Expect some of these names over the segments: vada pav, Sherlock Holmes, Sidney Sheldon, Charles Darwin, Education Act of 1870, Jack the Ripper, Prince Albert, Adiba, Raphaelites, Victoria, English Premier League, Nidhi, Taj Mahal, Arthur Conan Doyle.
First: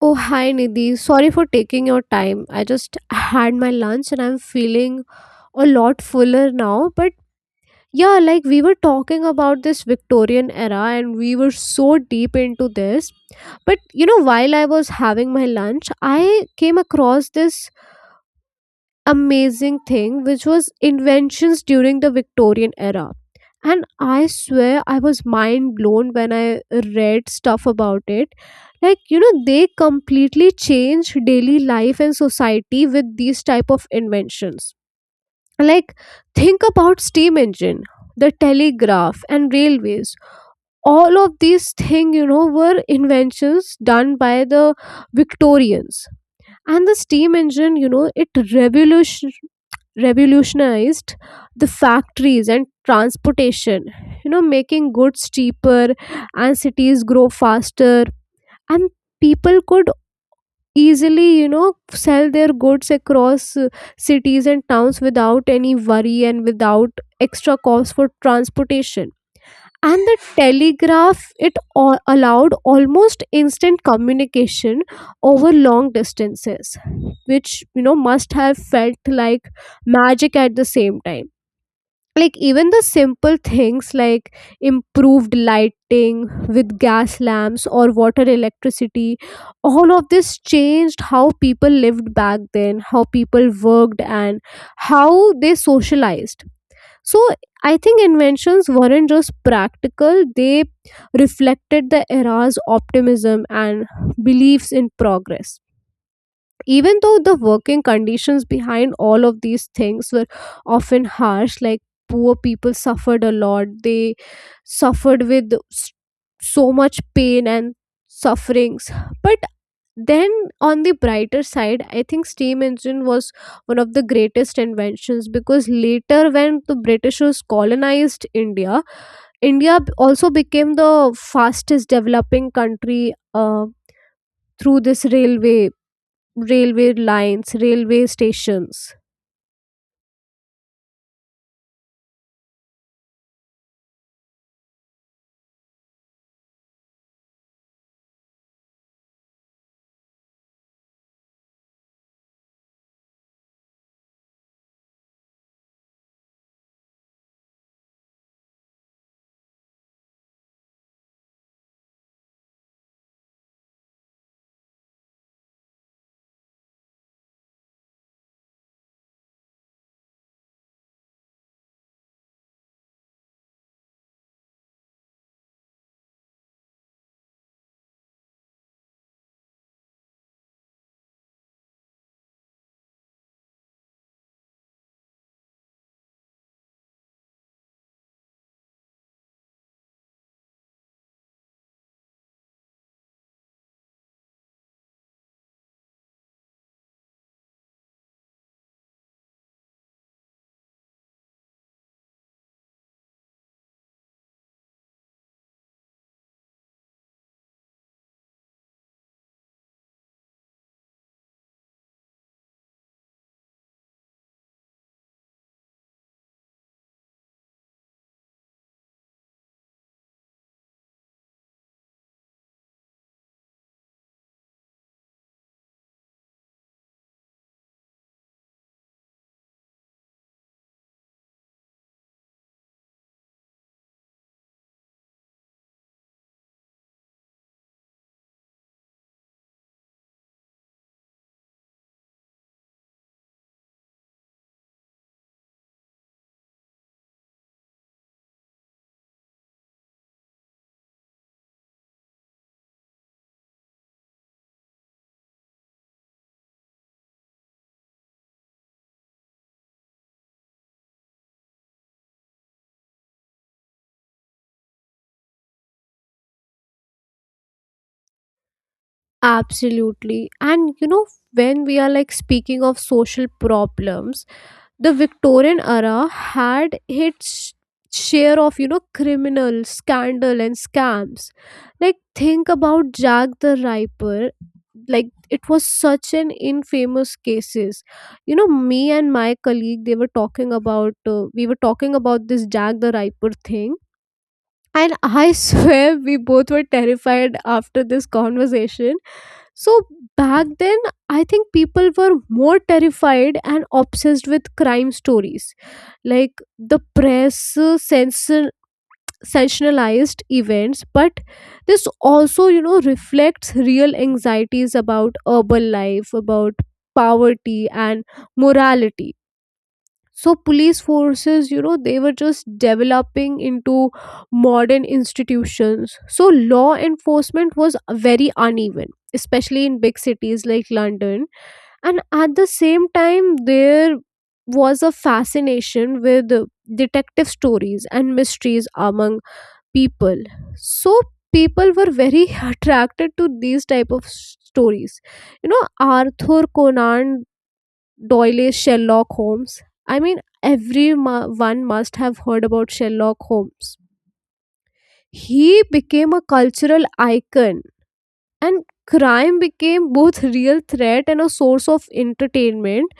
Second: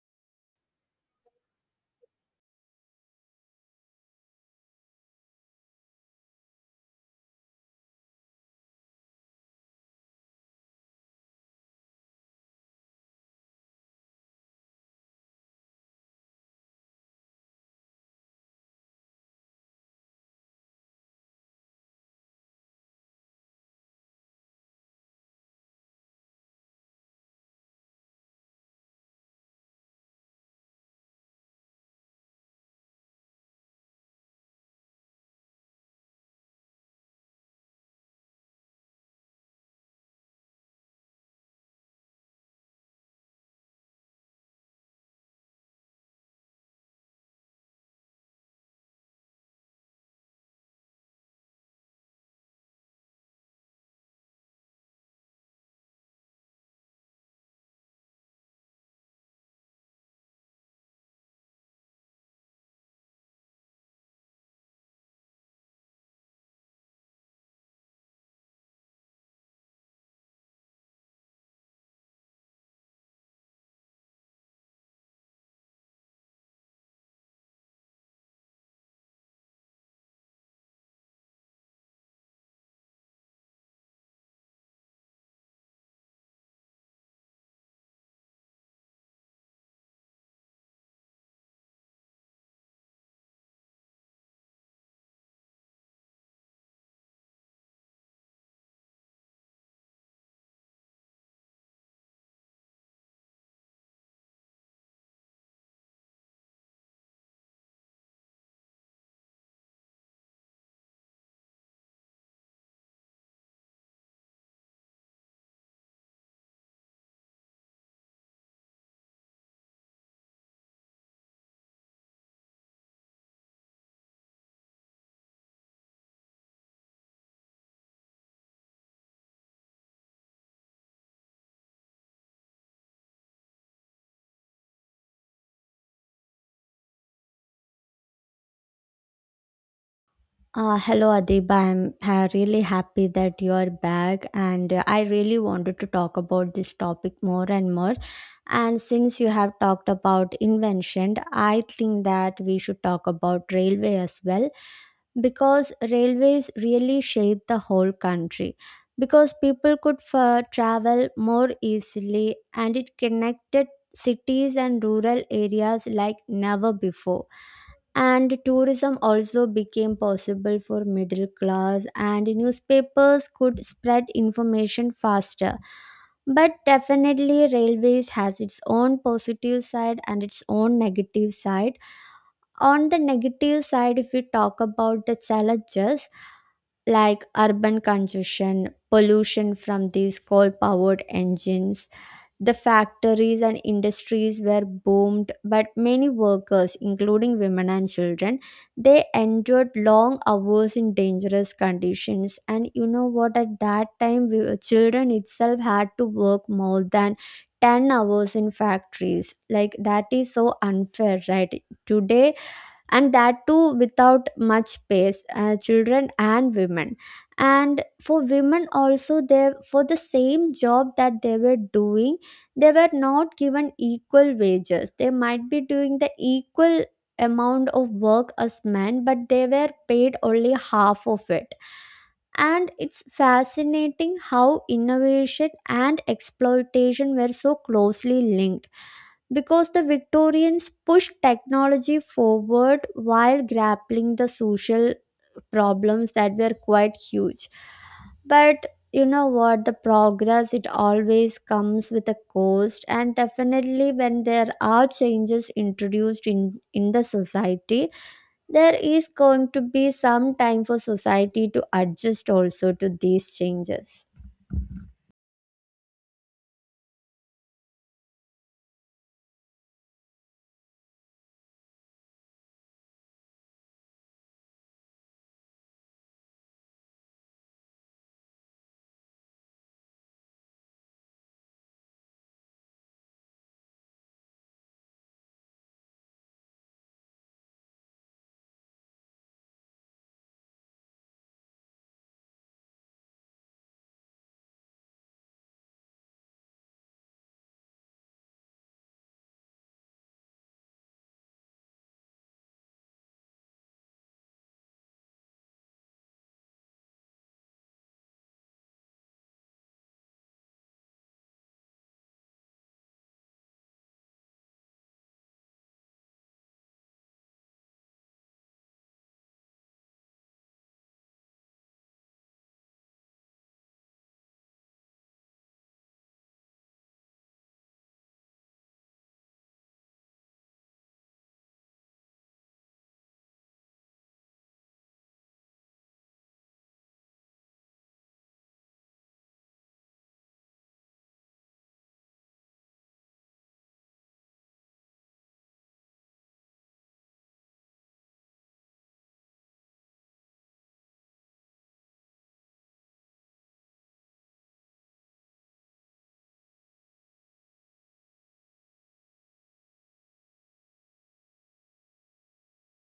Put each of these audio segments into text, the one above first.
Oh, hi Nidhi. Sorry for taking your time. I just had my lunch and I'm feeling a lot fuller now. But yeah, like we were talking about this Victorian era and we were so deep into this. But while I was having my lunch, I came across this amazing thing which was inventions during the Victorian era. And I swear I was mind blown when I read stuff about it. Like, they completely changed daily life and society with these type of inventions. Like, think about steam engine, the telegraph and railways. All of these things, were inventions done by the Victorians, and the steam engine, it revolutionized the factories and transportation, making goods cheaper and cities grow faster, and people could easily sell their goods across cities and towns without any worry and without extra cost for transportation. And the telegraph, it all allowed almost instant communication over long distances, which must have felt like magic at the same time. Like, even the simple things like improved lighting with gas lamps or water electricity, all of this changed how people lived back then, how people worked, and how they socialized. So I think inventions weren't just practical, they reflected the era's optimism and beliefs in progress, even though the working conditions behind all of these things were often harsh. Like, poor people suffered a lot, they suffered with so much pain and sufferings. But then, on the brighter side, I think steam engine was one of the greatest inventions, because later when the Britishers colonized India, also became the fastest developing country through this railway lines, railway stations. Hello, Adiba. I'm really happy that you're back, and I really wanted to talk about this topic more and more. And since you have talked about invention, I think that we should talk about railway as well, because railways really shaped the whole country. Because people could travel more easily, and it connected cities and rural areas like never before, and tourism also became possible for middle class, and newspapers could spread information faster. But definitely railways has its own positive side and its own negative side. On the negative side, if we talk about the challenges, like urban congestion, pollution from these coal powered engines, the factories and industries were boomed, but many workers, including women and children, they endured long hours in dangerous conditions. And you know what? At that time, we, children itself, had to work more than 10 hours in factories. Like, that is so unfair, right? Today, and that too without much space, children and women, and for women also, they, for the same job that they were doing, they were not given equal wages. They might be doing the equal amount of work as men, but they were paid only half of it. And it's fascinating how innovation and exploitation were so closely linked, because the Victorians pushed technology forward while grappling the social problems that were quite huge. But you know what, the progress, it always comes with a cost, and definitely when there are changes introduced in the society, there is going to be some time for society to adjust also to these changes. Absolutely. And when we are like speaking of social problems, the Victorian era had its share of, criminal scandal and scams. Like, think about Jack the Ripper. Like, it was such an infamous cases. Me and my colleague, they were talking about, we were talking about this Jack the Ripper thing. And I swear we both were terrified after this conversation. So back then, I think people were more terrified and obsessed with crime stories. Like the press sensationalized events, but this also, reflects real anxieties about urban life, about poverty and morality. So police forces, they were just developing into modern institutions, so law enforcement was very uneven, especially in big cities like London. And at the same time, there was a fascination with detective stories and mysteries among people. So people were very attracted to these type of stories you know Arthur Conan Doyle, Sherlock Holmes. I mean, everyone must have heard about Sherlock Holmes. He became a cultural icon, and crime became both real threat and a source of entertainment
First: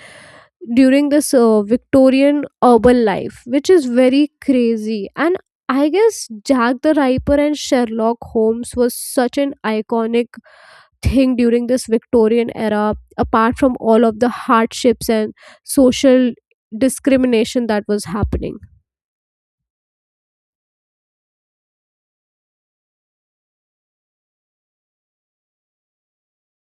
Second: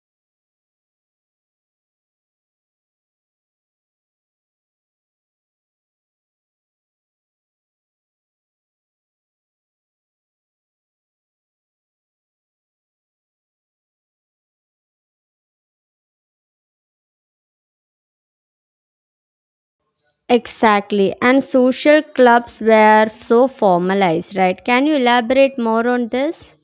during this Victorian urban life, which is very crazy. And I guess Jack the Ripper and Sherlock Holmes was such an iconic thing during this Victorian era, apart from all of the hardships and social discrimination that was happening. Exactly. And social clubs were so formalized, right? Can you elaborate more on this?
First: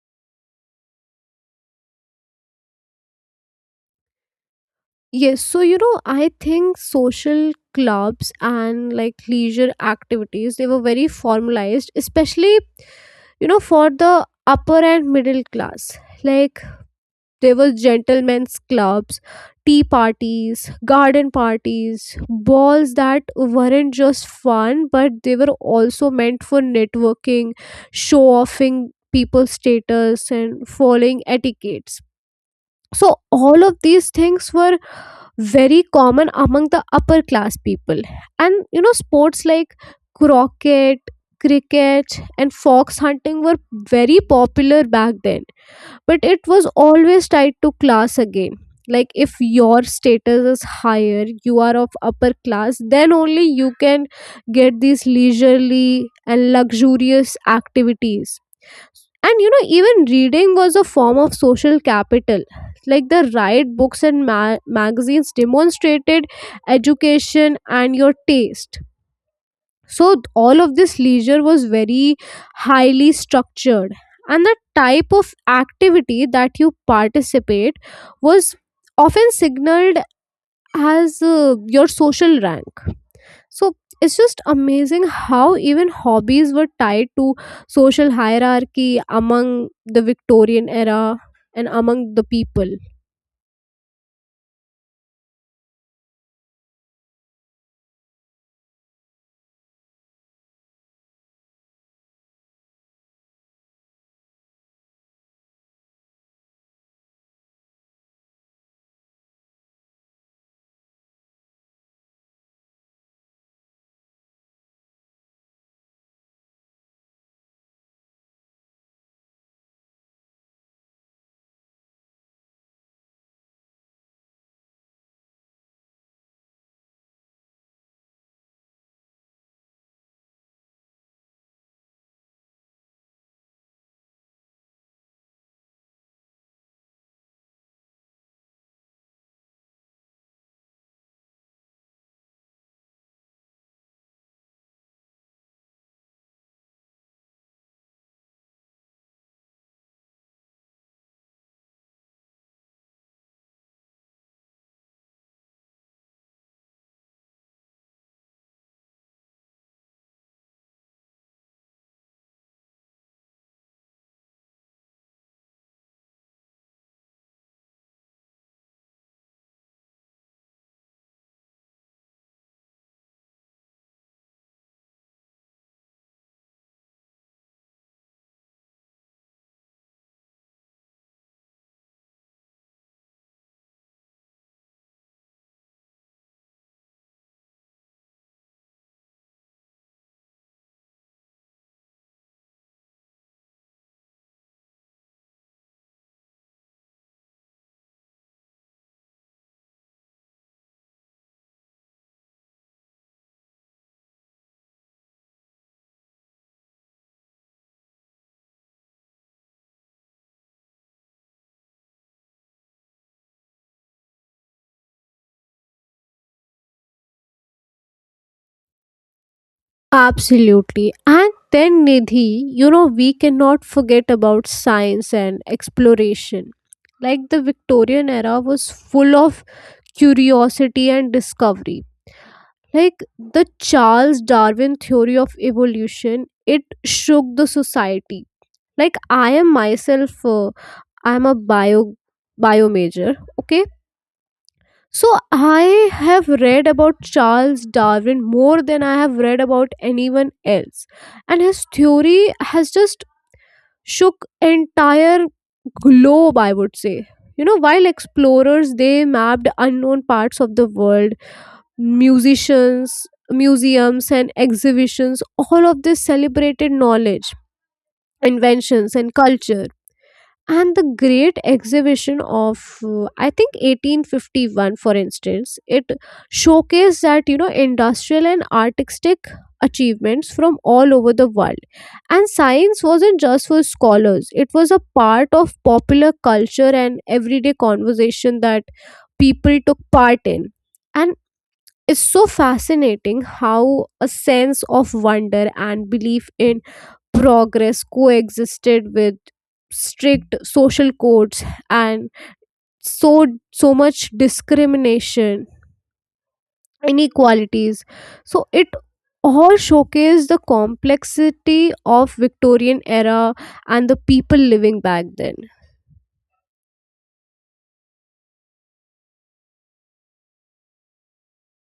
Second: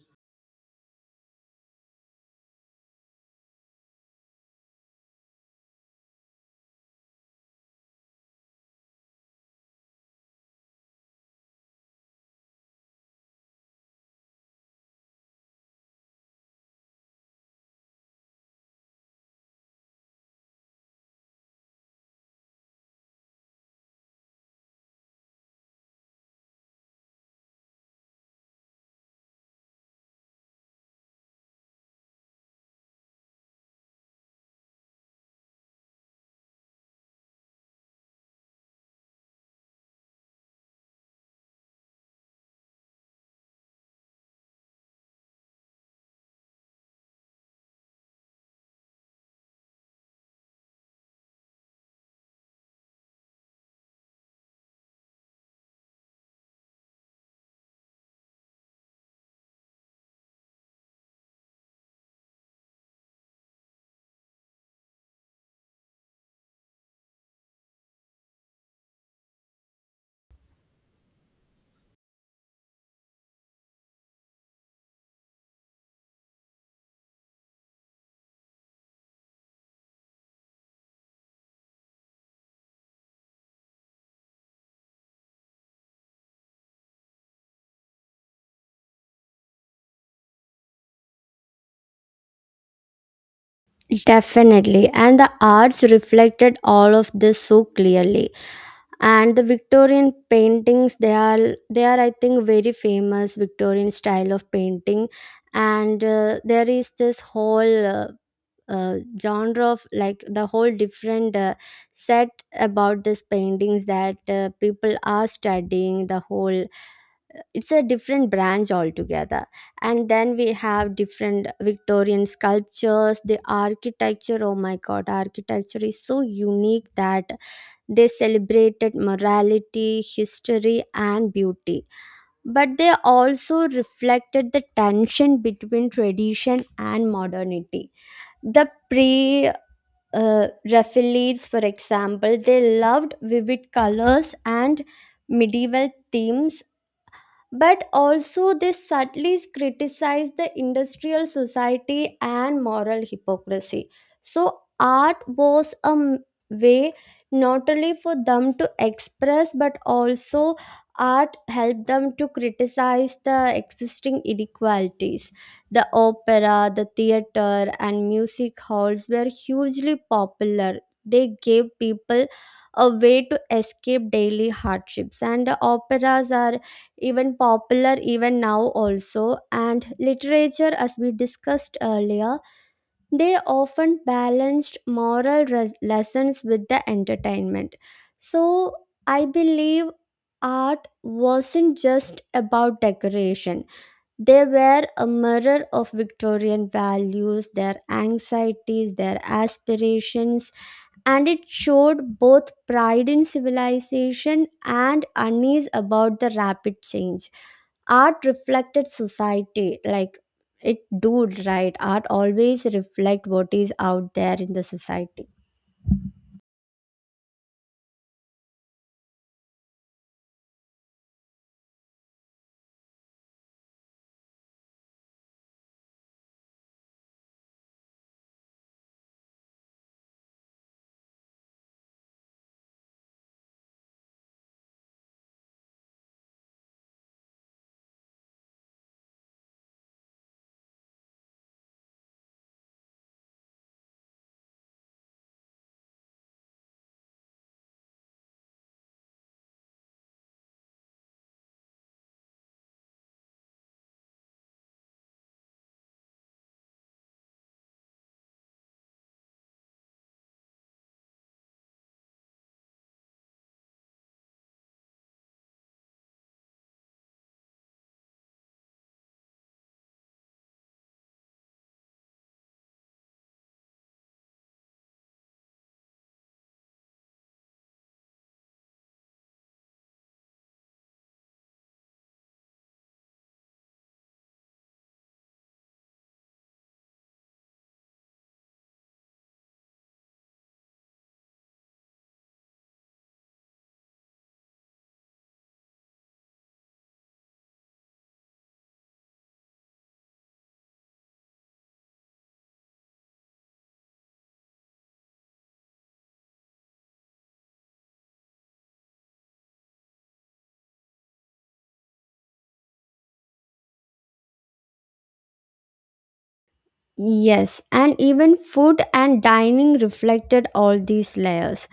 Yes, so I think social clubs and like leisure activities, they were very formalized, especially, for the upper and middle class. Like, there was gentlemen's clubs, tea parties, garden parties, balls that weren't just fun, but they were also meant for networking, show offing people's status, and following etiquettes. So, all of these things were very common among the upper class people. And sports like croquet, cricket, and fox hunting were very popular back then. But it was always tied to class again. Like, if your status is higher, you are of upper class, then only you can get these leisurely and luxurious activities. And even reading was a form of social capital. Like the right books and magazines demonstrated education and your taste. So all of this leisure was very highly structured, and the type of activity that you participate was often signaled as your social rank. So it's just amazing how even hobbies were tied to social hierarchy among the Victorian era and among the people. Definitely. And the arts reflected all of this so clearly. And the Victorian paintings, they are I think very famous Victorian style of painting. And there is this whole genre of, like, the whole different set about these paintings that people are studying the whole it's a different branch altogether. And then we have different Victorian sculptures, the architecture. Oh my god, architecture is so unique that they celebrated morality, history, and beauty, but they also reflected the tension between tradition and modernity. The pre Raphaelites, for example, they loved vivid colors and medieval themes, but also they subtly criticize the industrial society and moral hypocrisy. So, art was way not only for them to express, but also art helped them to criticize the existing inequalities. The opera, the theater, and music halls were hugely popular. They gave people a way to escape daily hardships, and operas are even popular even now also. And literature, as we discussed earlier, they often balanced lessons with the entertainment. So I believe art wasn't just about decoration. They were a mirror of Victorian values, their anxieties, their aspirations, and it showed both pride in civilization and unease about the rapid change. Art reflected society, like it do, right? Art always reflect what is out there in the society. Absolutely. And then, Nidhi, we cannot forget about science and exploration. Like the Victorian era was full of curiosity and discovery. Like the Charles Darwin theory of evolution, it shook the society. Like I am myself, I am a bio major. Okay, so I have read about Charles Darwin more than I have read about anyone else. And his theory has just shook entire globe, I would say. While explorers they mapped unknown parts of the world, musicians, museums and exhibitions, all of this celebrated knowledge, inventions and culture. And the great exhibition of I think 1851, for instance, it showcased that industrial and artistic achievements from all over the world. And science wasn't just for scholars, it was a part of popular culture and everyday conversation that people took part in. And it's so fascinating how a sense of wonder and belief in progress coexisted with strict social codes and so so much discrimination, inequalities. So it all showcase the complexity of Victorian era and the people living back then. Yes, and even food and dining reflected all these layers.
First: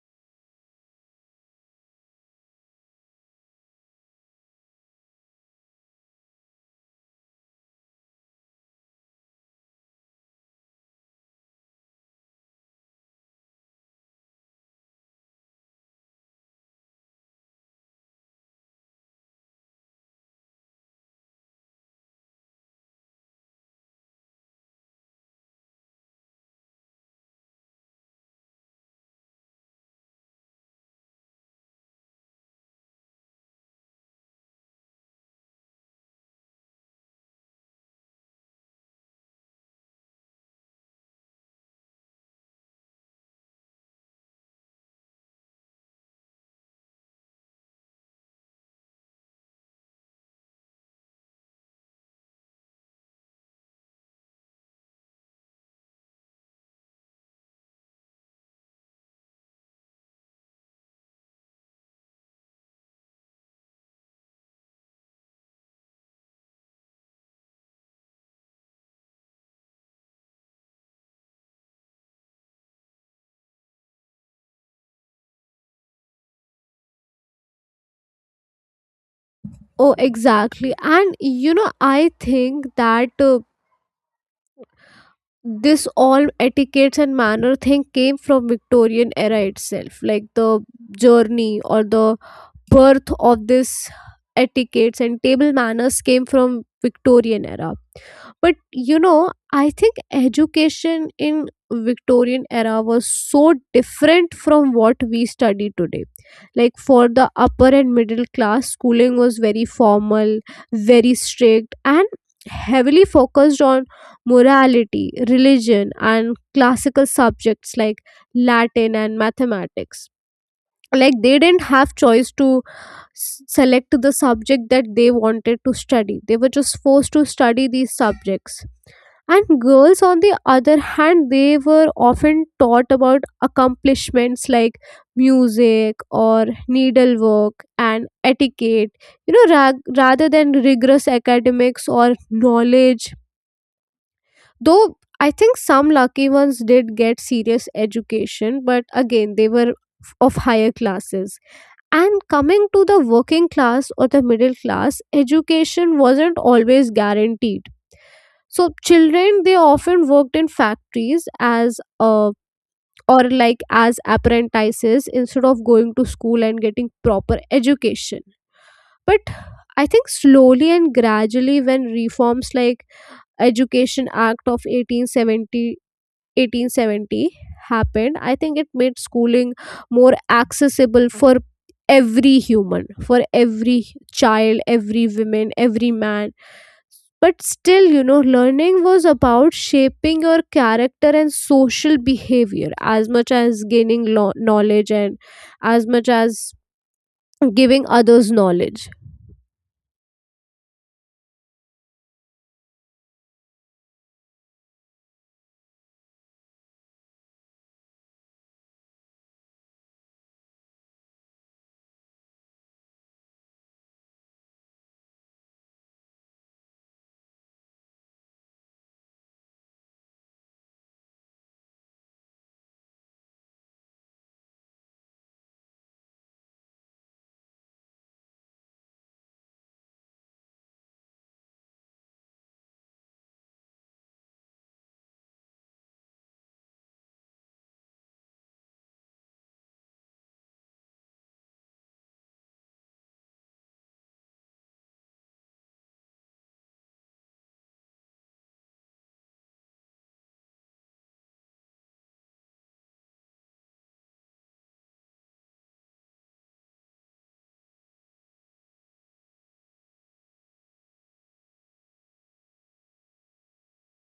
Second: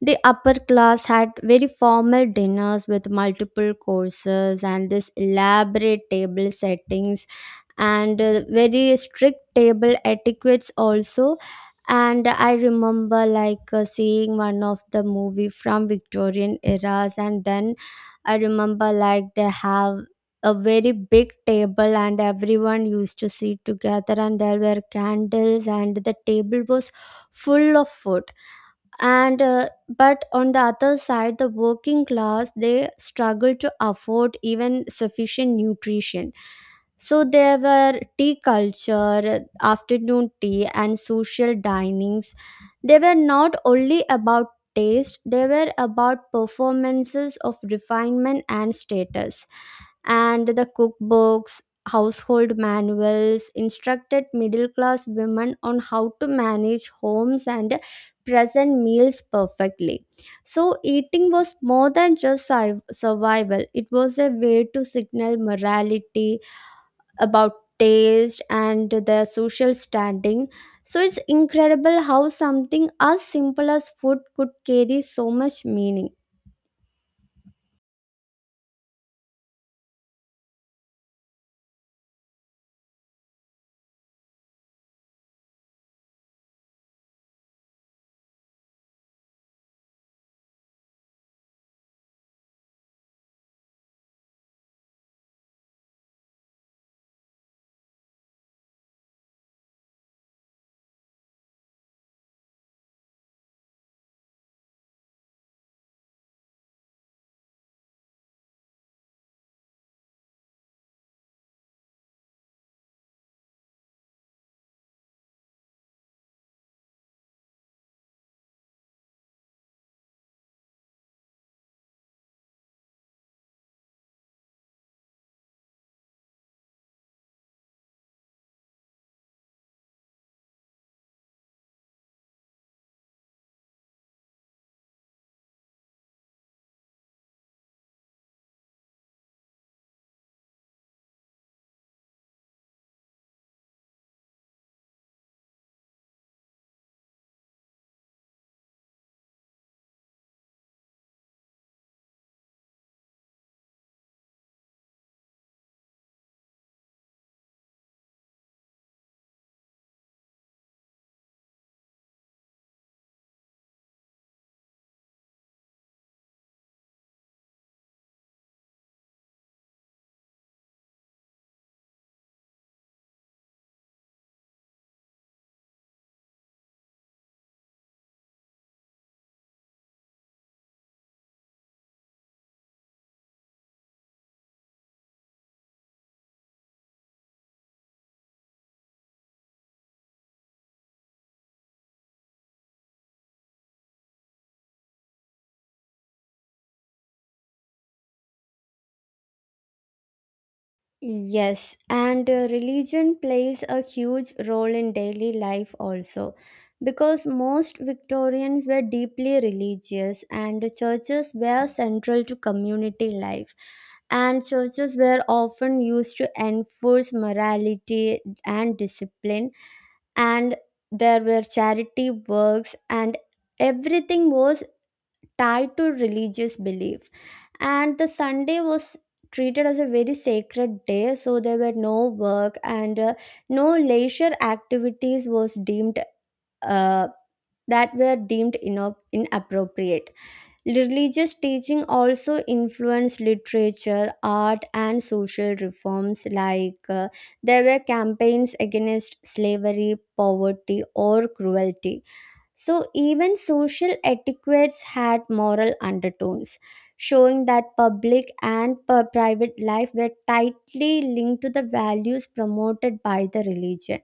The upper class had very formal dinners with multiple courses and this elaborate table settings, and very strict table etiquettes also. And I remember, like, seeing one of the movie from Victorian eras, and then I remember, like, they have a very big table and everyone used to sit together and there were candles and the table was full of food. And But on the other side, the working class, they struggle to afford even sufficient nutrition. So there were tea culture, afternoon tea, and social dinings. They were not only about taste, they were about performances of refinement and status. And the cookbooks, household manuals instructed middle class women on how to manage homes and present meals perfectly. So, eating was more than just survival. It was a way to signal morality about taste and their social standing. So, it's incredible how something as simple as food could carry so much meaning. Oh, exactly. And I think that this all etiquettes and manner thing came from Victorian era itself, like the journey or the birth of this etiquettes and table manners came from Victorian era. But I think education in Victorian era was so different from what we study today. Like for the upper and middle class, schooling was very formal, very strict, and heavily focused on morality, religion, and classical subjects like Latin and mathematics. Like they didn't have choice to select the subject that they wanted to study, they were just forced to study these subjects. And girls on the other hand, they were often taught about accomplishments like music or needlework and etiquette, rather than rigorous academics or knowledge. Though I think some lucky ones did get serious education, but again they were of higher classes. And coming to the working class or the middle class, education wasn't always guaranteed. So children they often worked in factories as or like as apprentices instead of going to school and getting proper education. But I think slowly and gradually, when reforms like Education Act of 1870 happened, I think it made schooling more accessible for every human, for every child, every woman, every man. But still, learning was about shaping your character and social behavior as much as gaining knowledge and as much as giving others knowledge. Yes, and religion plays a huge role in daily life also, because most Victorians were deeply religious and the churches were central to community life, and churches were often used to enforce morality and discipline. And there were charity works, and everything was tied to religious belief. And the Sunday was treated as a very sacred day, so there were no work, and no leisure activities was deemed uh, that were deemed inappropriate. Religious teaching also influenced literature, art, and social reforms, like there were campaigns against slavery, poverty, or cruelty. So, even social etiquettes had moral undertones, showing that public and private life were tightly linked to the values promoted by the religion.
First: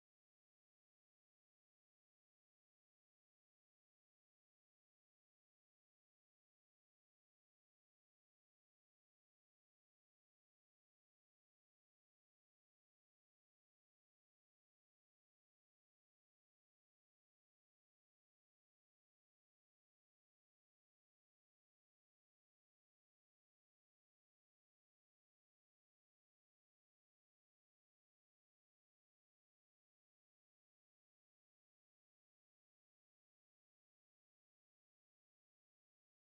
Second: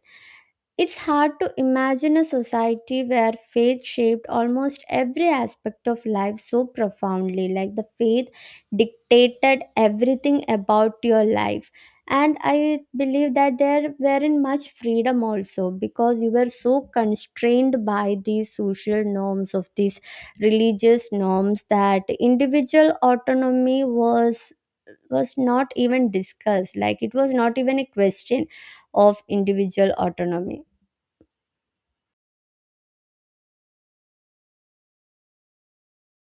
It's hard to imagine a society where faith shaped almost every aspect of life so profoundly, like the faith dictated everything about your life. And I believe that there weren't much freedom also, because you were so constrained by these social norms, of these religious norms, that individual autonomy was not even discussed. Like, it was not even a question of individual autonomy.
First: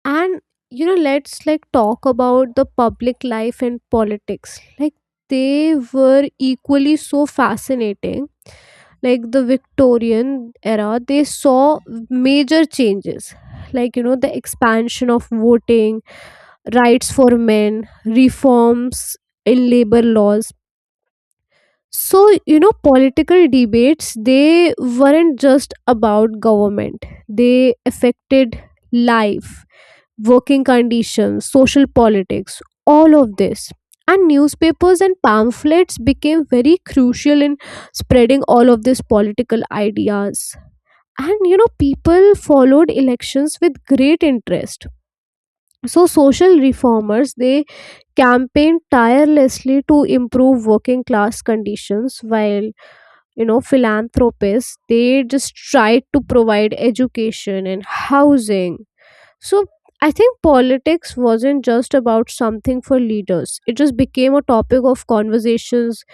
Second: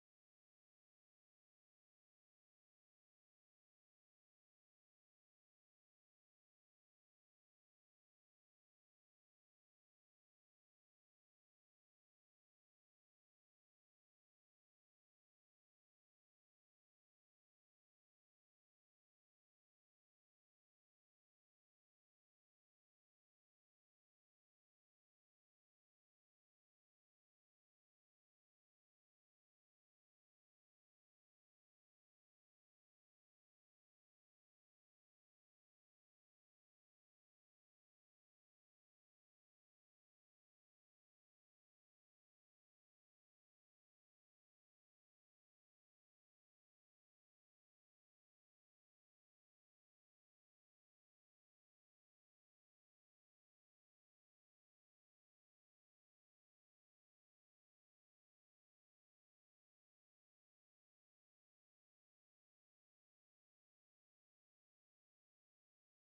And let's like talk about the public life and politics. Like they were equally so fascinating. Like the Victorian era they saw major changes, like the expansion of voting rights for men, reforms in labor laws. So, political debates, they weren't just about government, they affected life, working conditions, social politics, all of this. And newspapers and pamphlets became very crucial in spreading all of these political ideas. And people followed elections with great interest. So, social reformers they campaigned tirelessly to improve working class conditions, while philanthropists they just try to provide education and housing. So I think politics wasn't just about something for leaders, it just became a topic of conversations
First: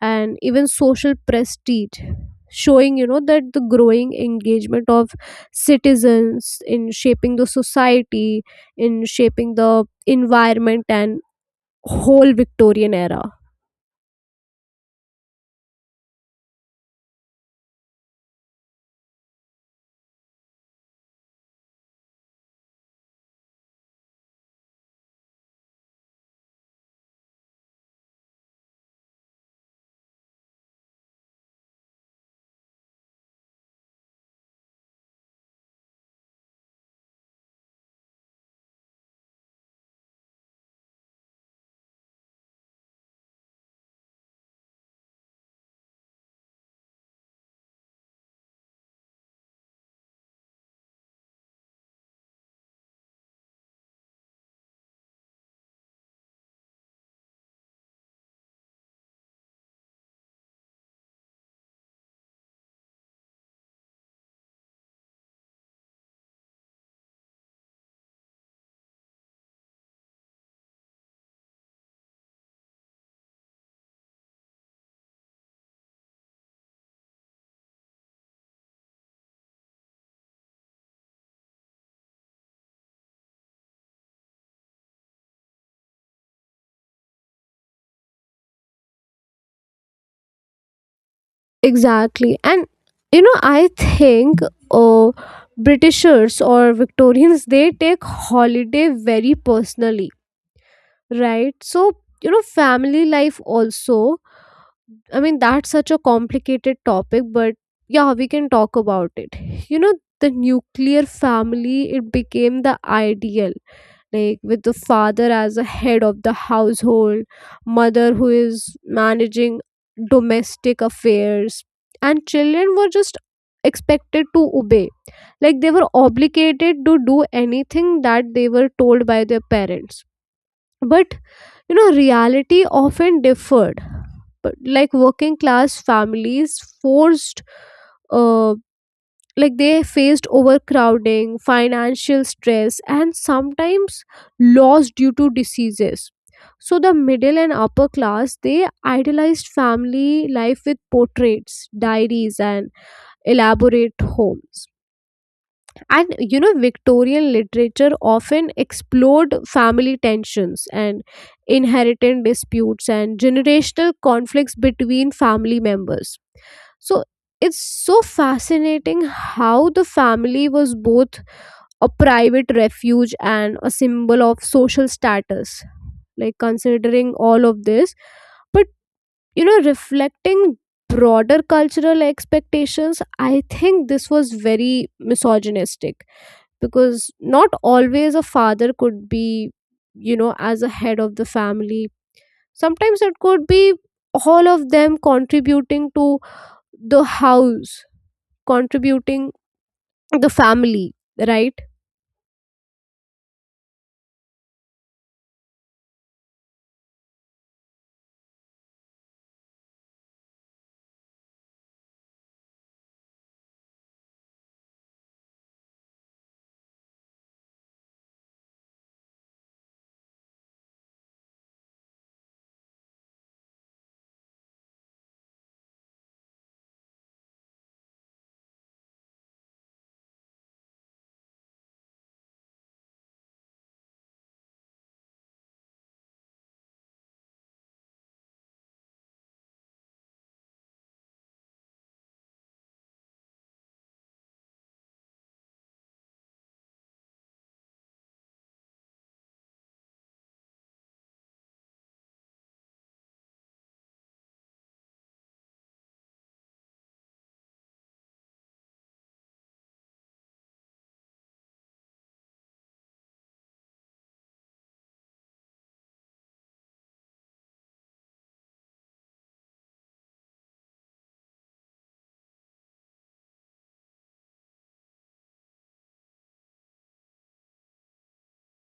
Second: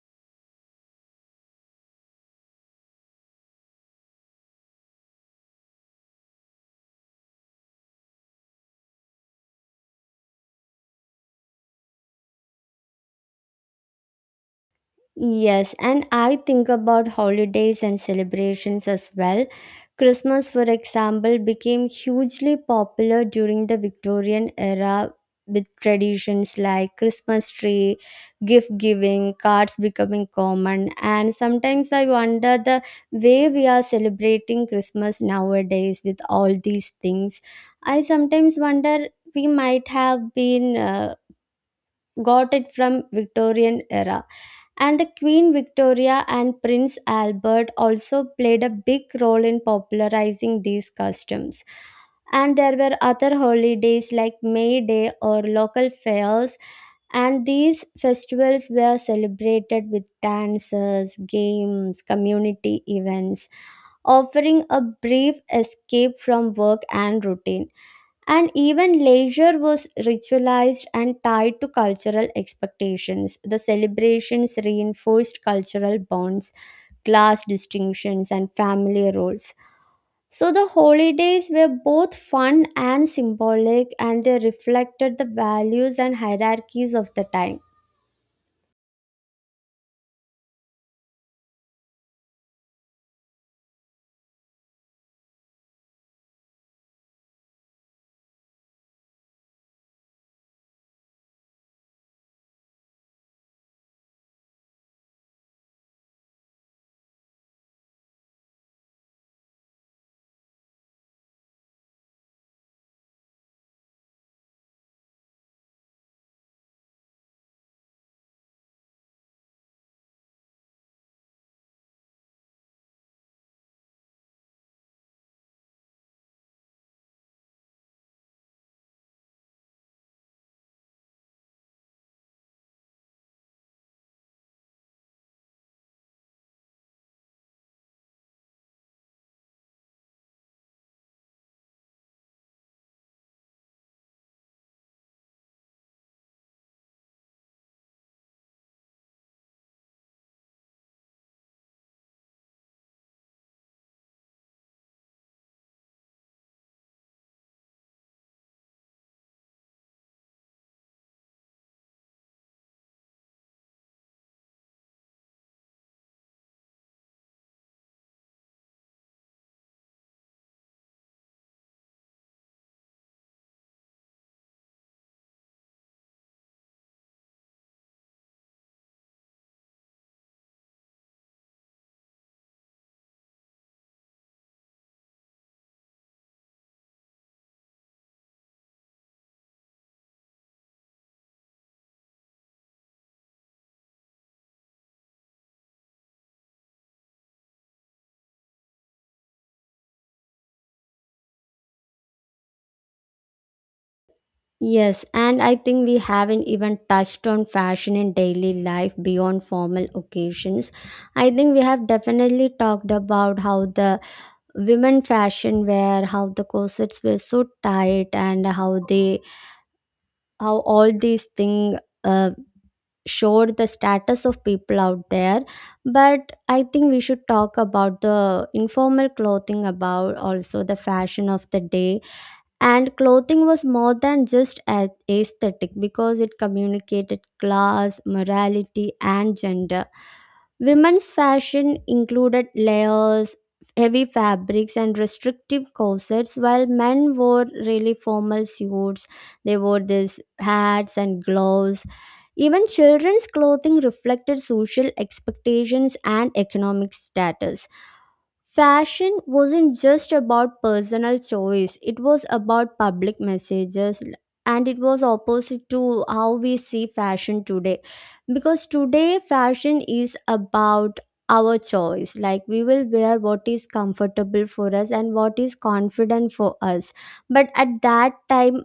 and even social prestige, showing that the growing engagement of citizens in shaping the society, in shaping the environment and whole Victorian era. Yes, and I think about holidays and celebrations as well. Christmas, for example, became hugely popular during the Victorian era, with traditions like Christmas tree, gift giving, cards becoming common. And sometimes I wonder the way we are celebrating Christmas nowadays with all these things. I sometimes wonder we might have been got it from Victorian era. And the Queen Victoria and Prince Albert also played a big role in popularizing these customs. And there were other holidays like May Day or local fairs, and these festivals were celebrated with dances, games, community events, offering a brief escape from work and routine. And even leisure was ritualized and tied to cultural expectations. The celebrations reinforced cultural bonds, class distinctions, and family roles. So the holidays were both fun and symbolic, and they reflected the values and hierarchies of the time. Exactly. And I think uh, Britishers or Victorians they take holiday very personally, right? So, family life also. I mean, that's such a complicated topic, but yeah, we can talk about it. You know, the nuclear family, it became the ideal, like with the father as a head of the household, mother who is managing domestic affairs, and children were just expected to obey, like they were obligated to do anything that they were told by their parents. But reality often differed. But like working class families forced uh, like they faced overcrowding, financial stress, and sometimes loss due to diseases. So the middle and upper class they idealized family life with portraits, diaries and elaborate homes. And Victorian literature often explored family tensions and inheritance disputes and generational conflicts between family members. So it's so fascinating how the family was both a private refuge and a symbol of social status. Like, considering all of this, but reflecting broader cultural expectations, I think this was very misogynistic, because not always a father could be, as a head of the family. Sometimes it could be all of them contributing to the house, contributing the family, right? Yes, and I think we haven't even touched on fashion in daily life beyond formal occasions. I think we have definitely talked about how the women fashion wear, how the corsets were so tight, and how they, how all these things uh, showed the status of people out there. But I think we should talk about the informal clothing, about also the fashion of the day. And clothing was more than just aesthetic, because it communicated class, morality, and gender. Women's fashion included layers, heavy fabrics, and restrictive corsets, while men wore really formal suits. They wore these hats and gloves. Even children's clothing reflected social expectations and economic status. Fashion wasn't just about personal choice, it was about public messages, and it was opposite to how we see fashion today. Because today, fashion is about our choice, like we will wear what is comfortable for us and what is confident for us. But at that time,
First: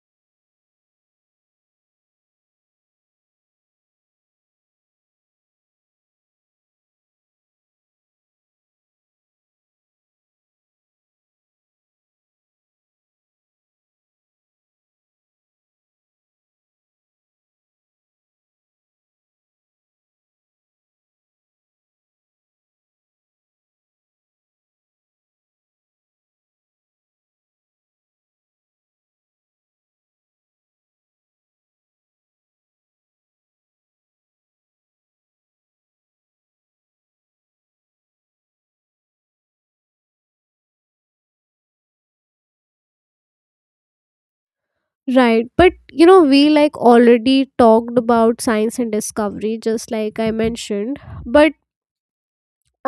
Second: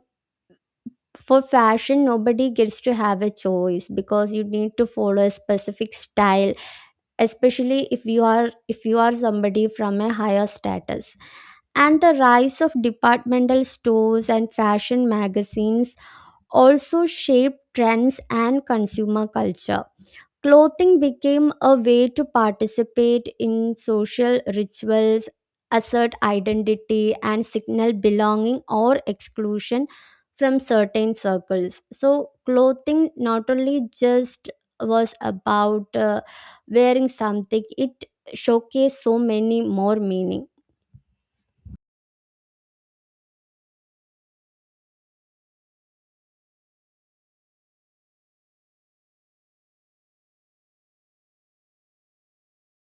for fashion, nobody gets to have a choice, because you need to follow a specific style, especially if you are somebody from a higher status. And the rise of departmental stores and fashion magazines also shaped trends and consumer culture. Clothing became a way to participate in social rituals, assert identity, and signal belonging or exclusion from certain circles. So, clothing not only just was about wearing something, it showcased so many more meaning. Right. But we like already talked about science and discovery, just like I mentioned, but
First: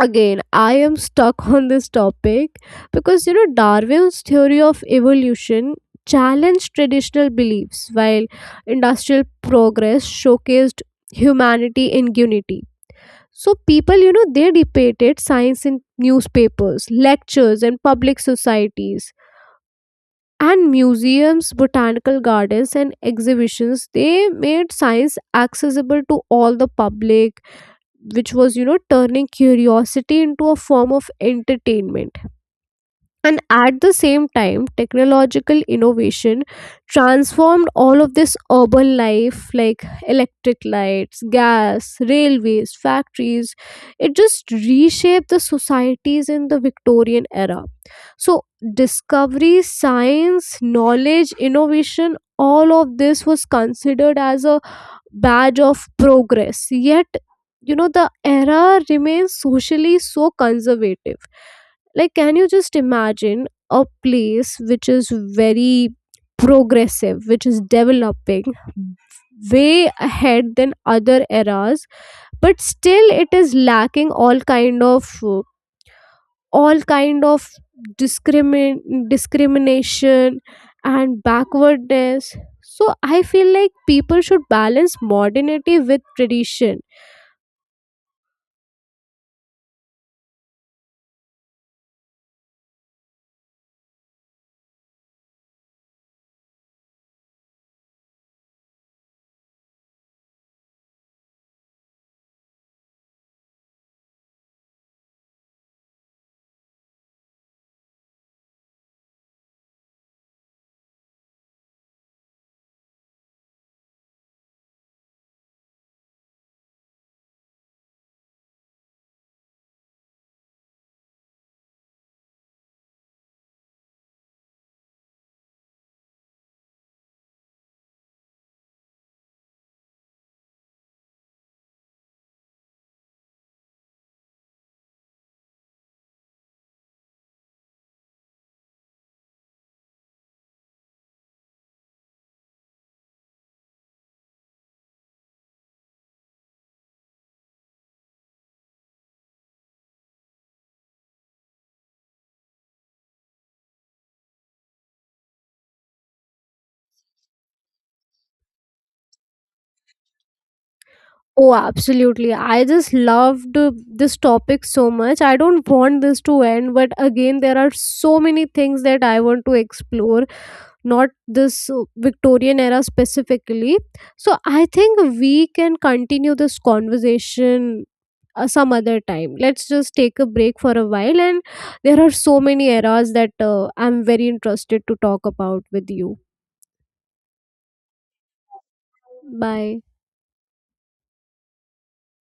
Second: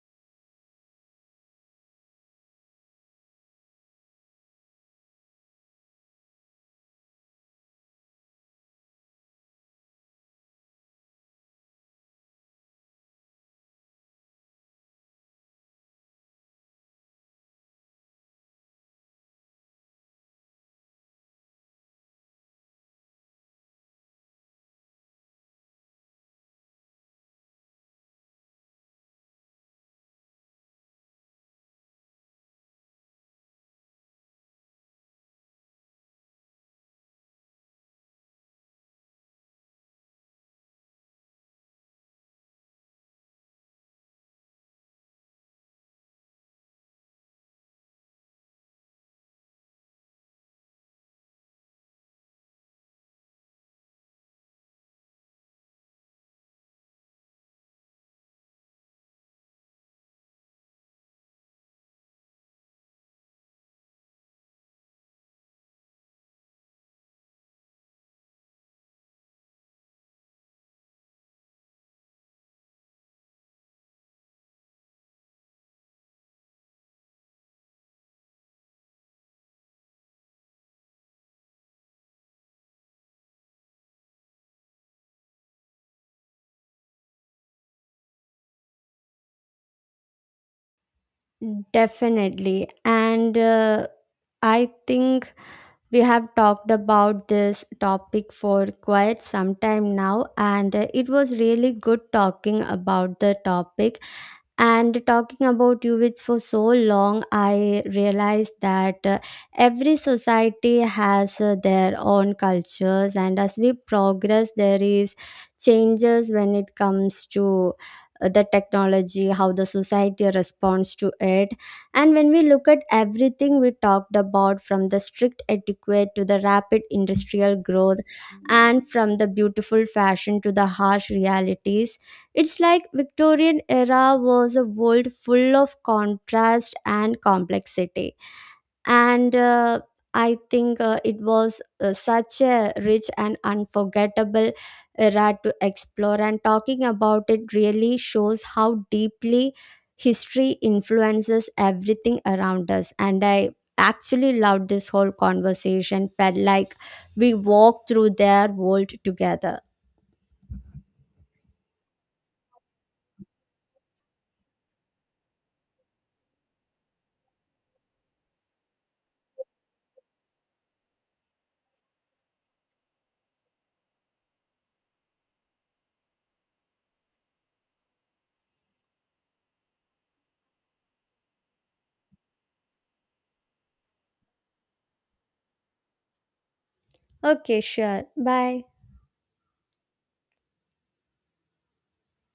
again I am stuck on this topic, because Darwin's theory of evolution challenged traditional beliefs while industrial progress showcased humanity in unity. So people, they debated science in newspapers, lectures and public societies. And museums, botanical gardens and exhibitions they made science accessible to all the public, which was turning curiosity into a form of entertainment. And at the same time, technological innovation transformed all of this urban life, like electric lights, gas, railways, factories. It just reshaped the societies in the Victorian era. So, discovery, science, knowledge, innovation, all of this was considered as a badge of progress. Yet, the era remains socially so conservative. Like, can you just imagine a place which is very progressive, which is developing way ahead than other eras, but still it is lacking all kind of discrimination and backwardness. So I feel like people should balance modernity with tradition. Definitely. And I think we have talked about this topic for quite some time now, and it was really good talking about the topic. And talking about UVs for so long, I realized that every society has their own cultures, and as we progress, there is changes when it comes to the technology, how the society responds to it. And when we look at everything we talked about, from the strict etiquette to the rapid industrial growth, and from the beautiful fashion to the harsh realities, it's like Victorian era was a world full of contrast and complexity. And I think it was such a rich and unforgettable era to explore, and talking about it really shows how deeply history influences everything around us. And I actually loved this whole conversation. Felt like we walked through their world together. Oh, absolutely, I just loved this topic so much. I don't want this to end, but again there are so many things that I want to explore, not this Victorian era specifically. So I think we can continue this conversation some other time. Let's just take a break for a while, and there are so many eras that I'm very interested to talk about with you. Okay, sure. Bye. Bye.